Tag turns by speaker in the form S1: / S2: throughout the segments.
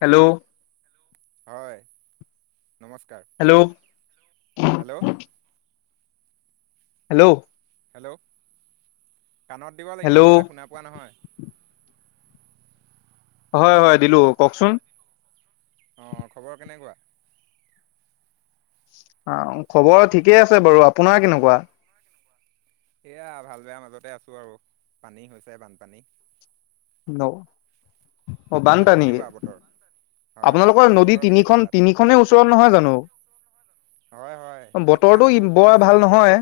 S1: Hello.
S2: হয়, নমস্কাৰ,
S1: hello
S2: hello.
S1: Hello.
S2: Hello, কাণত দিব লাগিব, নহ'লে
S1: হেল্ল'
S2: শুনা পোৱা নহয়।
S1: হয়, হয়, দিলোঁ, কওঁকচোন।
S2: অ', খবৰ কেনেকুৱা?
S1: অ', খবৰ ঠিকেই আছে বাৰু, আপোনাৰ কেনেকুৱা?
S2: এয়া ভাল-বেয়া মাজতে আছোঁ আৰু, পানী হৈছে, বানপানী।
S1: অ',
S2: তাত
S1: বানপানী।
S2: কেনেকুৱা বতৰ হয় হয়
S1: আপোনালোকৰ, নদী,
S2: বতৰ কেনেকুৱা
S1: তিনিখন,
S2: তাত
S1: তিনিখনে ওচৰত নহয় জানোঁ?
S2: হয়, হয়, সেইটো কাৰণে বহুত
S1: বৰ ভাল
S2: সমস্যা, তিনি
S1: নহয়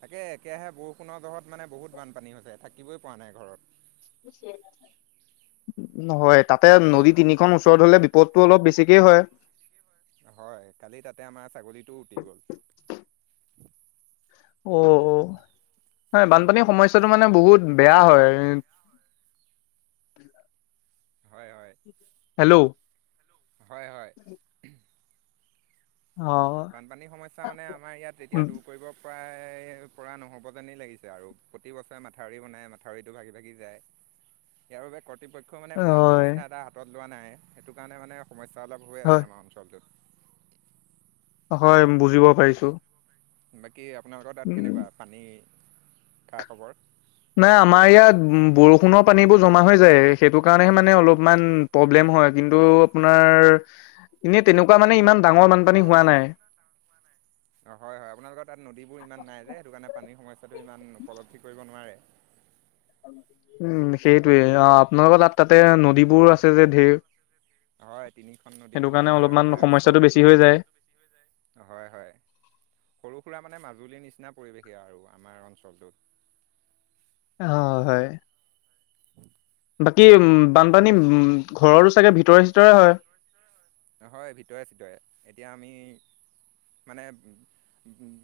S2: তাকে একেৰাহে, বৰষুণৰ জহত মানে বহুত বানপানী হৈছে, থাকিবই পৰা নাই ঘৰত।
S1: [unintelligible] হয়, তাতে
S2: হেল্ল'
S1: নদী তিনিখন ওচৰত হ'লে, বিপদটো অলপ বেছিকেই হয়।
S2: হয়, কালি তাতে আমাৰ ছাগলীটো উটি গ'ল।
S1: অ', অ', হয়, বানপানীৰ সমস্যাটো মানে, বহুত বেয়া হয়।
S2: হয়, হয়।
S1: হেল্ল'।
S2: হয়, হয়।
S1: অ
S2: বানপানীৰ সমস্যা মানে আমাৰ ইয়াত এতিয়া দূৰ কৰিব- প্ৰায় পৰা নহ'ব যেনেই লাগিছে আৰু। প্ৰতি বছৰে মাথাউৰি বনাই, মাথাউৰিটো ভাগি ভাগি যায়। ইয়াৰ বাবে কৰ্তৃপক্ষ- ই মানে ভাল
S1: হয়
S2: ব্যৱস্থা এটা হাতত লোৱা নাই, সেইটো কাৰণে মানে সমস্যা অলপ হৈ
S1: হয়
S2: আছে আমাৰ অঞ্চলটোত।
S1: হয়, বুজিব পাৰিছোঁ।
S2: বাকী আপোনালোকৰ তাত কেনেকুৱা পানী খা- খবৰ?
S1: নাই আমাৰ ইয়াত বৰষুণৰ পানীবোৰ জমা হৈ যায়, সেইটো কাৰণেহে মানে অলপমান- প্ৰব্লেম হয়। কিন্তু আপোনাৰ এনে তেনেকুৱা মানে ইমান ডাঙৰ বানপানী হোৱা নাই।
S2: অঁ, হয়, হয় আপোনালোকৰ তাত নদীবোৰ ইমান নাই যে, সেইটে কাৰণে পানীৰ সমস্যাটো ইমান উপলব্ধি কৰিব নোৱাৰে।
S1: [unintelligible] উম, সেইটোৱে। আপোনালোকৰ তাত, তাতে নদীবোৰ আছে যে ধেৰ।
S2: হয়, তিনিখন নদী মানে আমাৰ
S1: অলপমান
S2: প্ৰায়
S1: সমস্যাটো
S2: ওচৰতে
S1: বেছি
S2: যোৱাৰ
S1: হৈ যায়
S2: নিচিনা হয়, হয়। সৰু সুৰা মানে মাজুলীৰ নিচিনা পৰিৱেশেই আৰু আমাৰ অঞ্চলটোত।
S1: অঁ, হয়।
S2: [unintelligible]
S1: বাকী উম, বানপানী উম, ঘৰৰো চাগে ভিতৰে- চিতৰে হয়!
S2: হয়, ভিতৰে- চিতৰে। এতিয়া আমি মানে-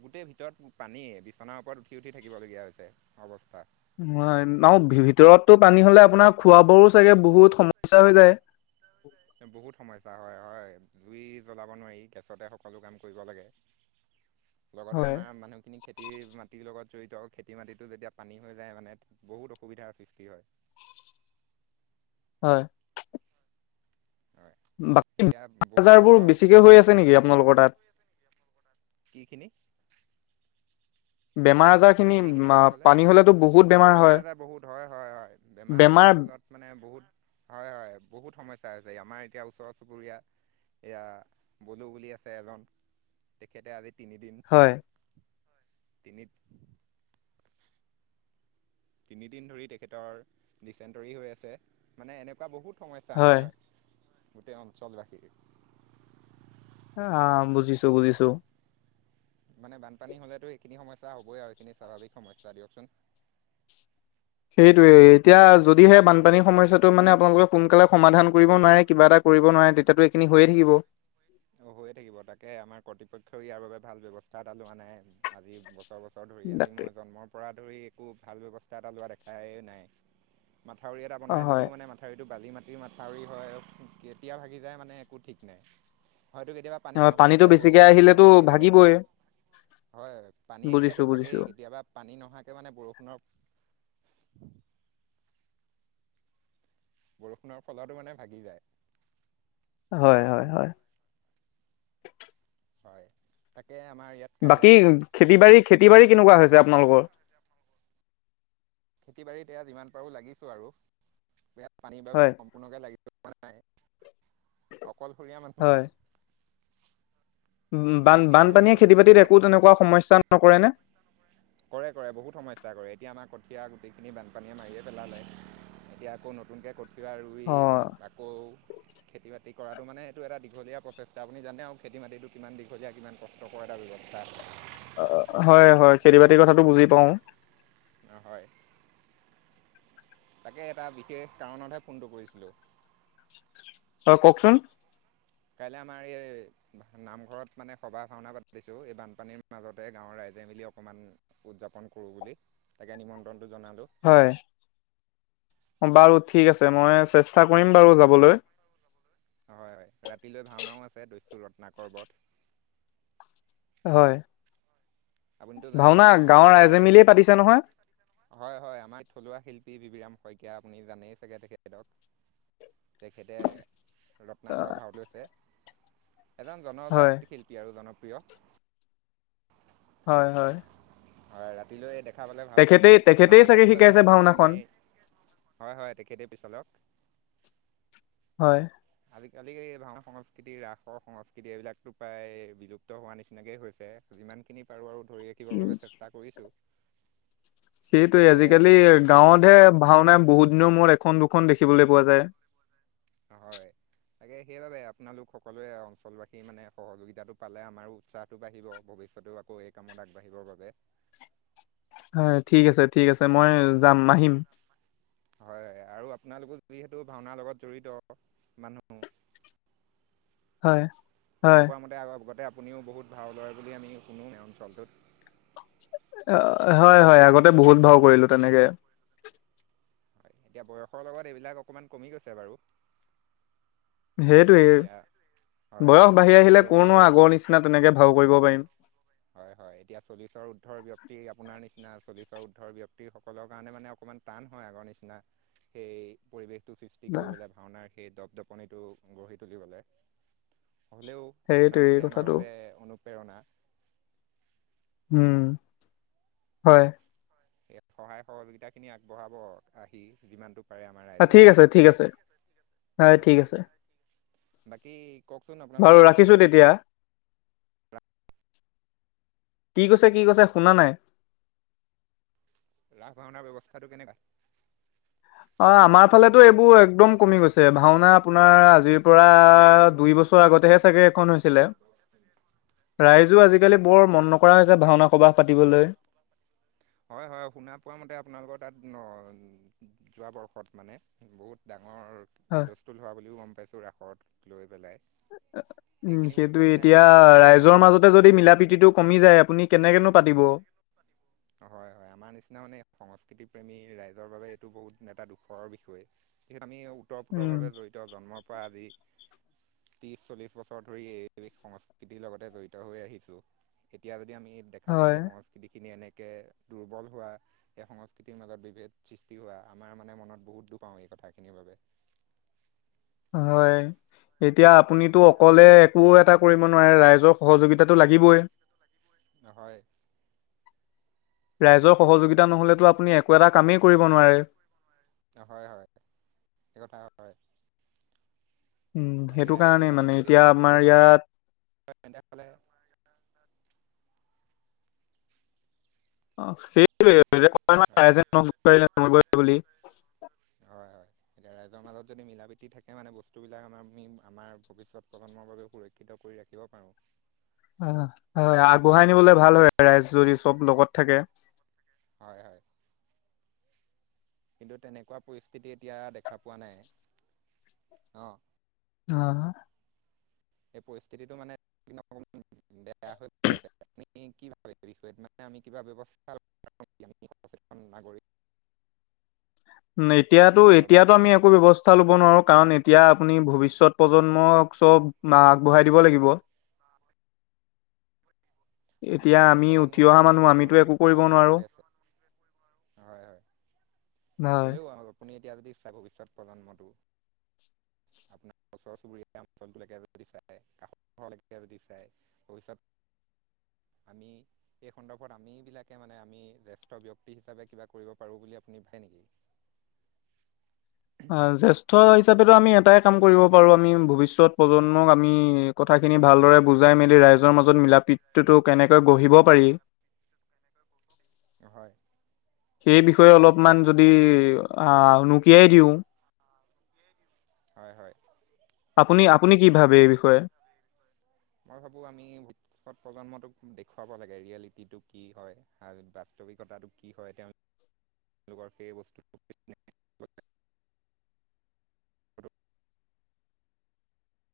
S2: গোটেই ভিতৰত পানীয়ে, বিচনাৰ ওপৰত উঠি -উঠি থাকিবলগীয়া হৈছে অৱস্থা।
S1: নাই, আৰু ভিতৰতটো পানী হ'লে আপোনাৰ খোৱা বোৱাৰো চাগে বহুত সমস্যা হৈ যায়।
S2: বহুত সমস্যা হয়, হয়, জুই জ্বলাব নোৱাৰি, গেছতে সকলো কাম কৰিব লাগে। লগতে
S1: হয়
S2: আমাৰ মানুহখিনিক- খেতি মাটিৰ লগত জড়িত, খেতি মাটিটো যেতিয়া পানী হৈ যায় মানে বহুত অসুবিধাৰ সৃষ্টি হয়।
S1: হয়।
S2: হয়
S1: বাকী
S2: এতিয়া
S1: বেমাৰ
S2: বহুত
S1: -আজাৰবোৰ
S2: বছৰ
S1: বেছিকে হৈ আছে নেকি আপোনালোকৰ তাত?
S2: কি খিনি?
S1: বেমাৰ- আজাৰ খিনি
S2: কিখিনি কথা ক'লে?
S1: পানী হলেতো বহুত
S2: অঁ, বেমাৰ
S1: হয়।
S2: -আজাৰ বহুত হয়, হয়, হয়। বেমাৰ -আজাৰৰ ফলত- মানে বহুত হয়, হয়, বহুত সমস্যা হৈছেহি। আমাৰ এতিয়া ওচৰ চুবুৰীয়া- এইয়া বলো বুলি আছে এজন, তেখেতে আজি তিনি দিন-
S1: হয়।
S2: তিনি- তিনিদিন ধৰি তেখেতৰ ডিচেণ্টৰী হৈ আছে, মানে এনেকুৱা বহুত- সমস্যা
S1: হয়
S2: আমাৰ গোটেই অঞ্চলবাসীৰ।
S1: অঁ, বুজিছো -বুজিছো।
S2: মানে বানপানী হ'লেতো এইখিন সমস্যা হ'বই আৰু, এইখিনি স্বাভাৱ সমস্যা দিয়কচোন।
S1: সেইটোয়েই, এতিয়া যদিহে বানপানীৰ সমস্যাটো মানে আপোনালোকে সোনকালে সমাধান কৰিব নোৱাৰে কিবা এটা- কৰিব নোৱাৰে তেতিয়াতো এইখিনি হৈয়ে থাকিব।
S2: হৈয়ে থাকিব। তাকে আমাৰ কৰ্তৃপক্ষই ইয়াৰ বাবে ভাল ব্যৱস্থা এটা লোৱা নাই। আজি- বছৰ বছৰ ধৰি আজি
S1: তাকে
S2: মই জন্মৰ পৰা ধৰি একো ভাল ব্যৱস্থা এটা লোৱা দেখাই নাই। মাথাউৰি এটা
S1: অ'
S2: বনাই
S1: হয়
S2: যদিও মানে মা- থাউৰিটো বালি মাটিৰ মাথাউৰি হয়, কেতিয়া ভাগি যায় মানে একো ঠিক নাই। হয়তো কেতিয়াবা পানী
S1: অ' পানীটো
S2: নহাকৈ
S1: বেছিকে
S2: বৰষুণৰ
S1: আহিলেতো
S2: ফলতো ভাগি যাব পাৰে।
S1: ভাগিবই
S2: হয়। পানী
S1: বুজিছো
S2: আহিলেতো
S1: বুজিছো
S2: ভাগেই কেতিয়াবা পানী নহোৱাকে মানে বৰষুণৰ- বৰষুণৰ ফলটো মানে ভাগি যায়।
S1: হয়, হয়, হয়।
S2: হয়, তাকে আমাৰ ইয়াত কাইলৈ
S1: বাকী খেতি বাৰী খেতি বাৰী কেনেকুৱা হৈছে আপোনালোকৰ?
S2: খেতি বাৰীত এইয়া যিমান পাৰোঁ লাগিছোঁ আৰু ইয়াত পানী বাৰু
S1: হয়
S2: সম্পূৰ্ণকৈ লাগিব পৰা নাই। অকলশৰীয়া মানুহ।
S1: হয় বান
S2: যিমানখিনি পাৰো
S1: বানপানীয়ে
S2: লাগিছো
S1: খেতি বাতিত
S2: তাক
S1: একো তেনেকুৱা সমস্যা নকৰে নে?
S2: কৰে কৰে বহুত সমস্যা কৰে, এতিয়া আমাৰ কঠীয়া গুটেইখিনি বানপানীয়ে মাৰিয়ে পেলালে। এতিয়া আকৌ নতুনকৈ কঠিয়া ৰুই বান
S1: অ'
S2: আকৌ খেতি বাতি কৰাটো মানে এইটো এটা দীঘলীয়া প্ৰচেষ্টা। আপুনি জনে আও খেতি মাটিটো কিমান দীঘলীয়া কিমান কষ্টকৰ এটা ব্যৱস্থা।
S1: অ' হয়, হয় খেতি বাতিৰ কথাটো বুজি পাওঁ।
S2: অ' হয়। তাকে এটা বিশেষ কাৰণতহে ফোনটো কৰিছিলোঁ।
S1: হয়, কওঁকচোন?
S2: কাইলে আমাৰ এই নামঘৰত মানে সবাহ ভাওনা পাতিছোঁ এই বানপানীৰ মাজতে গাঁৱৰ ৰাইজে মিলি অকণমান উদযাপন কৰোঁ বুলি, তাকে নিমন্ত্ৰণটো জনালোঁ।
S1: হয়, বাৰু ঠিক আছে মই চেষ্টা কৰিম বাৰু যাবলৈ।
S2: হয়, হয় ৰাতিলৈ ভাওনাও আছে দৈচ্যু ৰত্নাকৰ বধ।
S1: হয়।
S2: আপুনিতো জানেই
S1: ভাওনা
S2: আমাৰ
S1: গাঁৱৰ
S2: অঞ্চলৰ
S1: ৰাইজে মিলিয়ে পাতিছে নহয়
S2: হয়, হয় আমাৰ থলুৱা শিল্পী বিবিৰাম শইকীয়া, আপুনি জানেই চাগে তেখেতক। তেখেতে ৰত্নাকৰ ভাও লৈছে এজন
S1: হয়
S2: জনজাত শিল্পী আৰু জনপ্ৰিয়
S1: হয়, হয়।
S2: হয়, ৰাতিলৈ দেখা পালে ভাল পাম।
S1: তেখেতেই তেখেতেই
S2: ভাওনা
S1: চাগে
S2: বিলাকতো
S1: শিকাইছে
S2: আজিকালি আগৰ নিচিনা
S1: ভাওনাখন
S2: নায়েই। হয়, হয় তেখেতে পিছলক।
S1: হয়।
S2: আজিকালি এই ভাওনা সংস্কৃতি ৰাসৰ সংস্কৃতি এইবিলাকতো প্ৰায় বিলুপ্ ত হোৱা নিচিনাকেই হৈছে, যিমানখিনি পাৰোঁ আৰু ধৰি ৰাখিবৰ
S1: উম
S2: বাবে চেষ্টা কৰিছোঁ।
S1: সেইটোৱেই,
S2: তাকে
S1: আজিকালি
S2: আপোনালোক
S1: গাঁৱতহে ভাওনা বহুত দিনৰ মূৰত এখন দুখন দেখিবলৈ পোৱা যায়।
S2: হয়, তাকে সেইবাবে আপোনালোক সকলোৱে অঞ্চলবাসীৰ মানে সহযোগিতাটো পালে আমাৰো উৎসাহটো বাঢ়িব ভৱিষ্যতেও আকৌ এই কামত আগবাঢ়িবৰ বাবে।
S1: হয়, ঠিক আছে ঠিক আছে মই যাম আহিম।
S2: হয়, আৰু আপোনালোকো যিহেতু ভাওনাৰ লগত জড়িত মানুহ
S1: হয়।
S2: শুনা
S1: হয়
S2: পোৱা মতে আগতে আপুনিও বহুত ভাও লয় বুলি আমি শুনো এই অঞ্চলটোত।
S1: হয় হয় আগতে বহুত ভাও কৰিলো তেনেকে
S2: এতিয়া বয়সৰ লগত এইবিলাক অকণমান কমি গৈছে বাৰু
S1: সেইটোৱেই
S2: এতিয়া হয়
S1: বয়স বাঢ়ি আহিলে কনো
S2: চল্লিছৰ
S1: আগৰ নিচিনা তেনেকে ভাও কৰিব পাৰিম
S2: হয় হয় এতিয়া চল্লিছৰ উৰ্দ্ধৰ ব্যক্তি আপোনাৰ নিচিনা চল্লিছৰ উৰ্দ্ধৰ ব্যক্তিসকলৰ কাৰণে মানে অকণমান টান হয় আগৰ নিচিনা সেই পৰিবেশটো সৃষ টি কৰিবলৈ ভাওনাৰ সেই দপদপনিটো গঢ়ি তুলিবলে হ'লেও
S1: সেইটোৱে
S2: আপোনালোকে আমাৰ
S1: কথাটো
S2: বাবে অনুপ্ৰেৰণা
S1: উম হয়
S2: এ সহায় সহযোগিতাখিনি আগবঢ়াব আহি যিমানটো পাৰে আমাৰ
S1: অ ঠিক
S2: ৰাইজক
S1: আছে, ঠিক আছে,
S2: [unintelligible]
S1: ঠিক
S2: হয়
S1: আছে।
S2: বাকী, কওঁকচোন?
S1: বাৰু
S2: আপোনালোকৰ তাত
S1: ৰাখিছোঁ তেতিয়া। কি কৈছে-কি কৈছে? শুনা নাই।
S2: ৰাস, ভাওনাৰ ব্যৱস্থাটো কেনেকুৱা?
S1: অ'! আমাৰ ফালেতো, এইবোৰ এ একদম কমি গৈছে! ভাওনা আপোনাৰ, আজিৰ পৰা, দুই বছৰ আগতেহে চাগে এখন হৈছিলে। ৰাইজো আজিকালি, বৰ মন নকৰা হৈছে, ভাওনা ক'ৰবাত পাতিবলৈ।
S2: [inaudible] হয়, হয়, শুনা পোৱা মতে, আপোনালোকৰ তাত, যোৱা বৰ্ষত মানে, বহুত ডাঙৰ
S1: হয়,
S2: হুলস্থুল চ্ছওহোৱা বুলিও গম পাইছোঁ ৰাসত লৈ পেলাই
S1: উম
S2: এইখিনি
S1: সেইটো
S2: বস্তুৱে মানে
S1: এতিয়া,
S2: আমাৰ নিচিনা এতিয়া
S1: ৰাইজৰ মাজতে যদি, মিলা- প্ৰীতিটো কমি যায়, আপুনি কেনেকেনো পাতিব?
S2: হয়, হয়! আমাৰ নিচিনা মানে, সংস্কৃতি প্ৰেমী ৰাইজৰ বাবে, এইটো বহুত এটা দুখৰৰ বিষয়। আমি,
S1: উম,
S2: ওতপ্ৰোতভাৱে জড়িত, জন্মৰ পৰা আজি। ত্ৰিছ-চল্লিশ বছৰ ধৰি, এই সংস্কৃতিৰ লগতে জড়িত হৈ আহিছোঁ। এতিয়া যদি আমি, দেখা পাওঁ!
S1: হয়,
S2: এই, সংস্কৃতিখিনি এনেকে দুৰ্বল হোৱা। এই, সংস্কৃতিৰ মাজত বিভেদ সৃষ্টি হোৱা। আমাৰ মানে, মনত বহুত দুখ পাওঁ! এই কথাখিনিৰ বাবে।
S1: হয়! এতিয়া, আপুনিতো অকলে একো এটা কৰিব নোৱাৰে? ৰাইজৰ সহযোগিতা [unintelligible] লাগিবই।
S2: হয়!
S1: ৰাইজৰ সহযোগিতা নহ'লেতো, আপুনি একো এটা কামেই কৰিব নোৱাৰে?
S2: হয়, হয়! এই কথা হয়।
S1: উম
S2: বাকী,
S1: সেইটো
S2: ৰাইজৰ
S1: কাৰণেই মানে
S2: মাজত যদি,
S1: এতিয়া আমাৰ
S2: মিলা-প্ৰীতি
S1: ইয়াত
S2: হয়। তেনেহ'লে,
S1: অ' সেইটোৱে। [unintelligible] কয় ন'!
S2: হয়
S1: ৰাইজে নখ জোকাৰিলে নৈ বৈ বুলি।
S2: হয়, হয়! এতিয়া, ৰাইজৰ মাজত যদি মিলা-প্ৰীতি থাকে মানে। বস্তুবিলাক আমাৰ, আমি আমাৰ, ভৱিষ্যত প্ৰজন্মৰ বাবে সুৰ ক্ষিত কৰি ৰাখিব পাৰোঁ।
S1: অ' হয়! আগবঢ়াই নিবলৈ ভাল হয়, ৰাইজ যদি চব লগত থাকে।
S2: হয়, হয়। কিন্তু, তেনেকুৱা পৰিস্থিতি এতিয়া, দেখা পোৱা নাই। অ'!
S1: [unintelligible]
S2: এই পৰিস্থিতিটো মানে, [unintelligible] বেয়া হৈ গৈ আছে। আপুনি কি ভাবে, এই বিষয়ত মানে, আমি কিবা ব্যৱস্থা [unintelligible] [unintelligible] নাগৰিক।
S1: এতিয়াতো, এতিয়াতো আমি একো ব্যৱস্থা ল'ব নোৱাৰোঁ। কাৰণ, এতিয়া আপুনি ভৱিষ্যত প্ৰজন্মক চব বা আগবঢ়াই দিব লাগিব। এতিয়া
S2: ভৱিষ্যত
S1: আমি
S2: প্ৰজন্ম
S1: উঠি
S2: মানে,
S1: অহা
S2: এতিয়া
S1: মানুহ আমিতো
S2: বৰ্তমানে
S1: একো
S2: বহুত
S1: কৰিব
S2: বেয়া ৰাস্তাদি
S1: নোৱাৰো
S2: গৈ আছে! হয়, হয়!
S1: হয়
S2: হ'লেও [unintelligible] আপুনি এতিয়া যদি, [unintelligible] ভৱিষ্যত প্ৰজন্মটো আপোনাৰ ওচৰ-চুবুৰীয়া অঞ্চলটোলৈকে যদি চায়, [unintelligible] যদি চায়! ভৱিষ্যত আমি, এই সন্দৰ্ভত, আমি বিলাকে মানে, আমি জেষ্ঠ ব্যক্তি হিচাপে, কিবা কৰিব পাৰোঁ বুলি, আপুনি ভাবে নেকি?
S1: আঁ জ্যেষ্ঠ হিচাপেতো, আমি এটাই কাম কৰিব পাৰোঁ, আমি ভৱিষ্যত প্ৰজন্মক আমি, কথাখিনি ভালদৰে বুজাই মেলি, ৰাইজৰ মাজত মিলা-প্ৰীতিটো কেনেকৈ গঢ়িব পাৰি।
S2: হয়!
S1: সেই বিষয়ে অলপমান যদি, আঁ উনুকিয়াই দিওঁ!
S2: হয়, হয়।
S1: আপুনি, আপুনি কি ভাবে এই বিষয়ে?
S2: [inaudible] মই ভাবো আমি ভৱিষ্যত প্ৰজন্মটোক দেখুৱাব লাগে ৰিয়েলিটিটো কি হয়। আৰু বাস্তৱিকতাটো কি হয় তেওঁ [inaudible] সেই বস্তু [inaudible]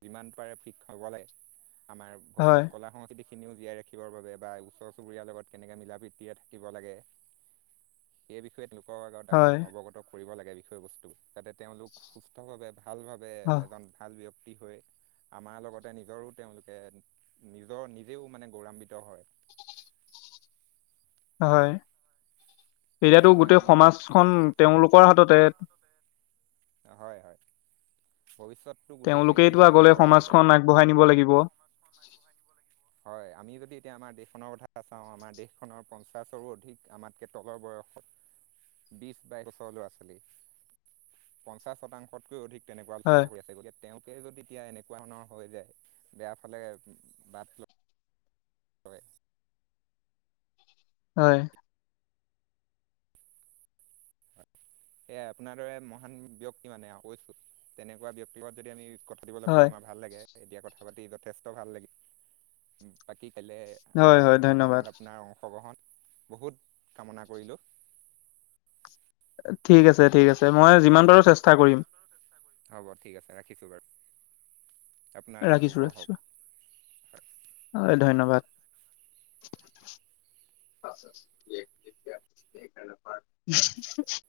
S2: যিমান পাৰে ফিক হ'বলৈ আমাৰ
S1: হয়
S2: [inaudible] কলা সংস্কৃতিক খিনিও জীয়াই ৰাখিবৰ বাবে বা ওচৰ চুবুৰীয়াৰ লগত কেনেকে মিলা প্ৰিতিৰে থাকিব লাগে। সেই বিষয়ে লোকৰ আগত আমি
S1: হয়
S2: অৱগত কৰিব লাগে বিষয়বস্তু যাতে তেওঁলোক সুস্থ ভাৱে ভাল ভাৱে
S1: হয়
S2: এজন ভাল ব্যক্তি [unintelligible] হৈ আমাৰ লগতে নিজৰো তেওঁলোকে নিজৰ নিজেও মানে গৌৰৱান্বিত হয়।
S1: হয়,
S2: হয়
S1: এতিয়াতো
S2: মই
S1: গোটেই সমাজখন
S2: মোৰ
S1: তেওঁলোকৰ হাততে।
S2: হয়, হয় ভৱিষ্যত
S1: তেওঁলোকেই টো আগলৈ সমাজখন আগবঢ়াই নিব লাগিব।
S2: হয় আমি যদি এতিয়া আমাৰ দেশখনৰ কথা চাওঁ আমাৰ দেশখনৰ পঞ্চাছৰো অধিক আমাৰ কে তলৰ বয়সত বিছ বাইছ বছৰ ল'ৰা ছোৱালী পঞ্চাশ শতাংশতকৈ অধিক তেনেকোৱা
S1: হয়
S2: [unintelligible] ভৰি আছে গতিকে তেওঁ যদি এতিয়া এনেকুৱা ধৰণৰ হৈ যায় বেয়া ফালে বাট [inaudible]
S1: হয়।
S2: সেয়াই আপোনাৰ দৰে মহান ব্যক্তি মানে [unintelligible] কৈছো তেনেকুৱা ব্যক্তি লগত যদি আমি কথা পাতিবলৈ পাওঁ
S1: হয়
S2: আমাৰ ভাল লাগে এতিয়া কথা পাতি যথেষ্ট ভাল লাগে বাকী কাইলে
S1: হয়
S2: আমাৰ এই
S1: হয় ধন্যবাদ
S2: সভাখনত আপোনাৰ অংশগ্ৰহণ বহুত কামনা কৰিলোঁ।
S1: ঠিক আছে, ঠিক আছে মই যিমান পাৰো চেষ্টা কৰিম
S2: হ'ব ঠিক আছে ৰাখিছোঁ বাৰু, আপোনাৰ দিন
S1: ৰাখিছো
S2: শুভ
S1: ৰাখিছো
S2: হওঁক।
S1: হয় ধন্যবাদ। [inaudible]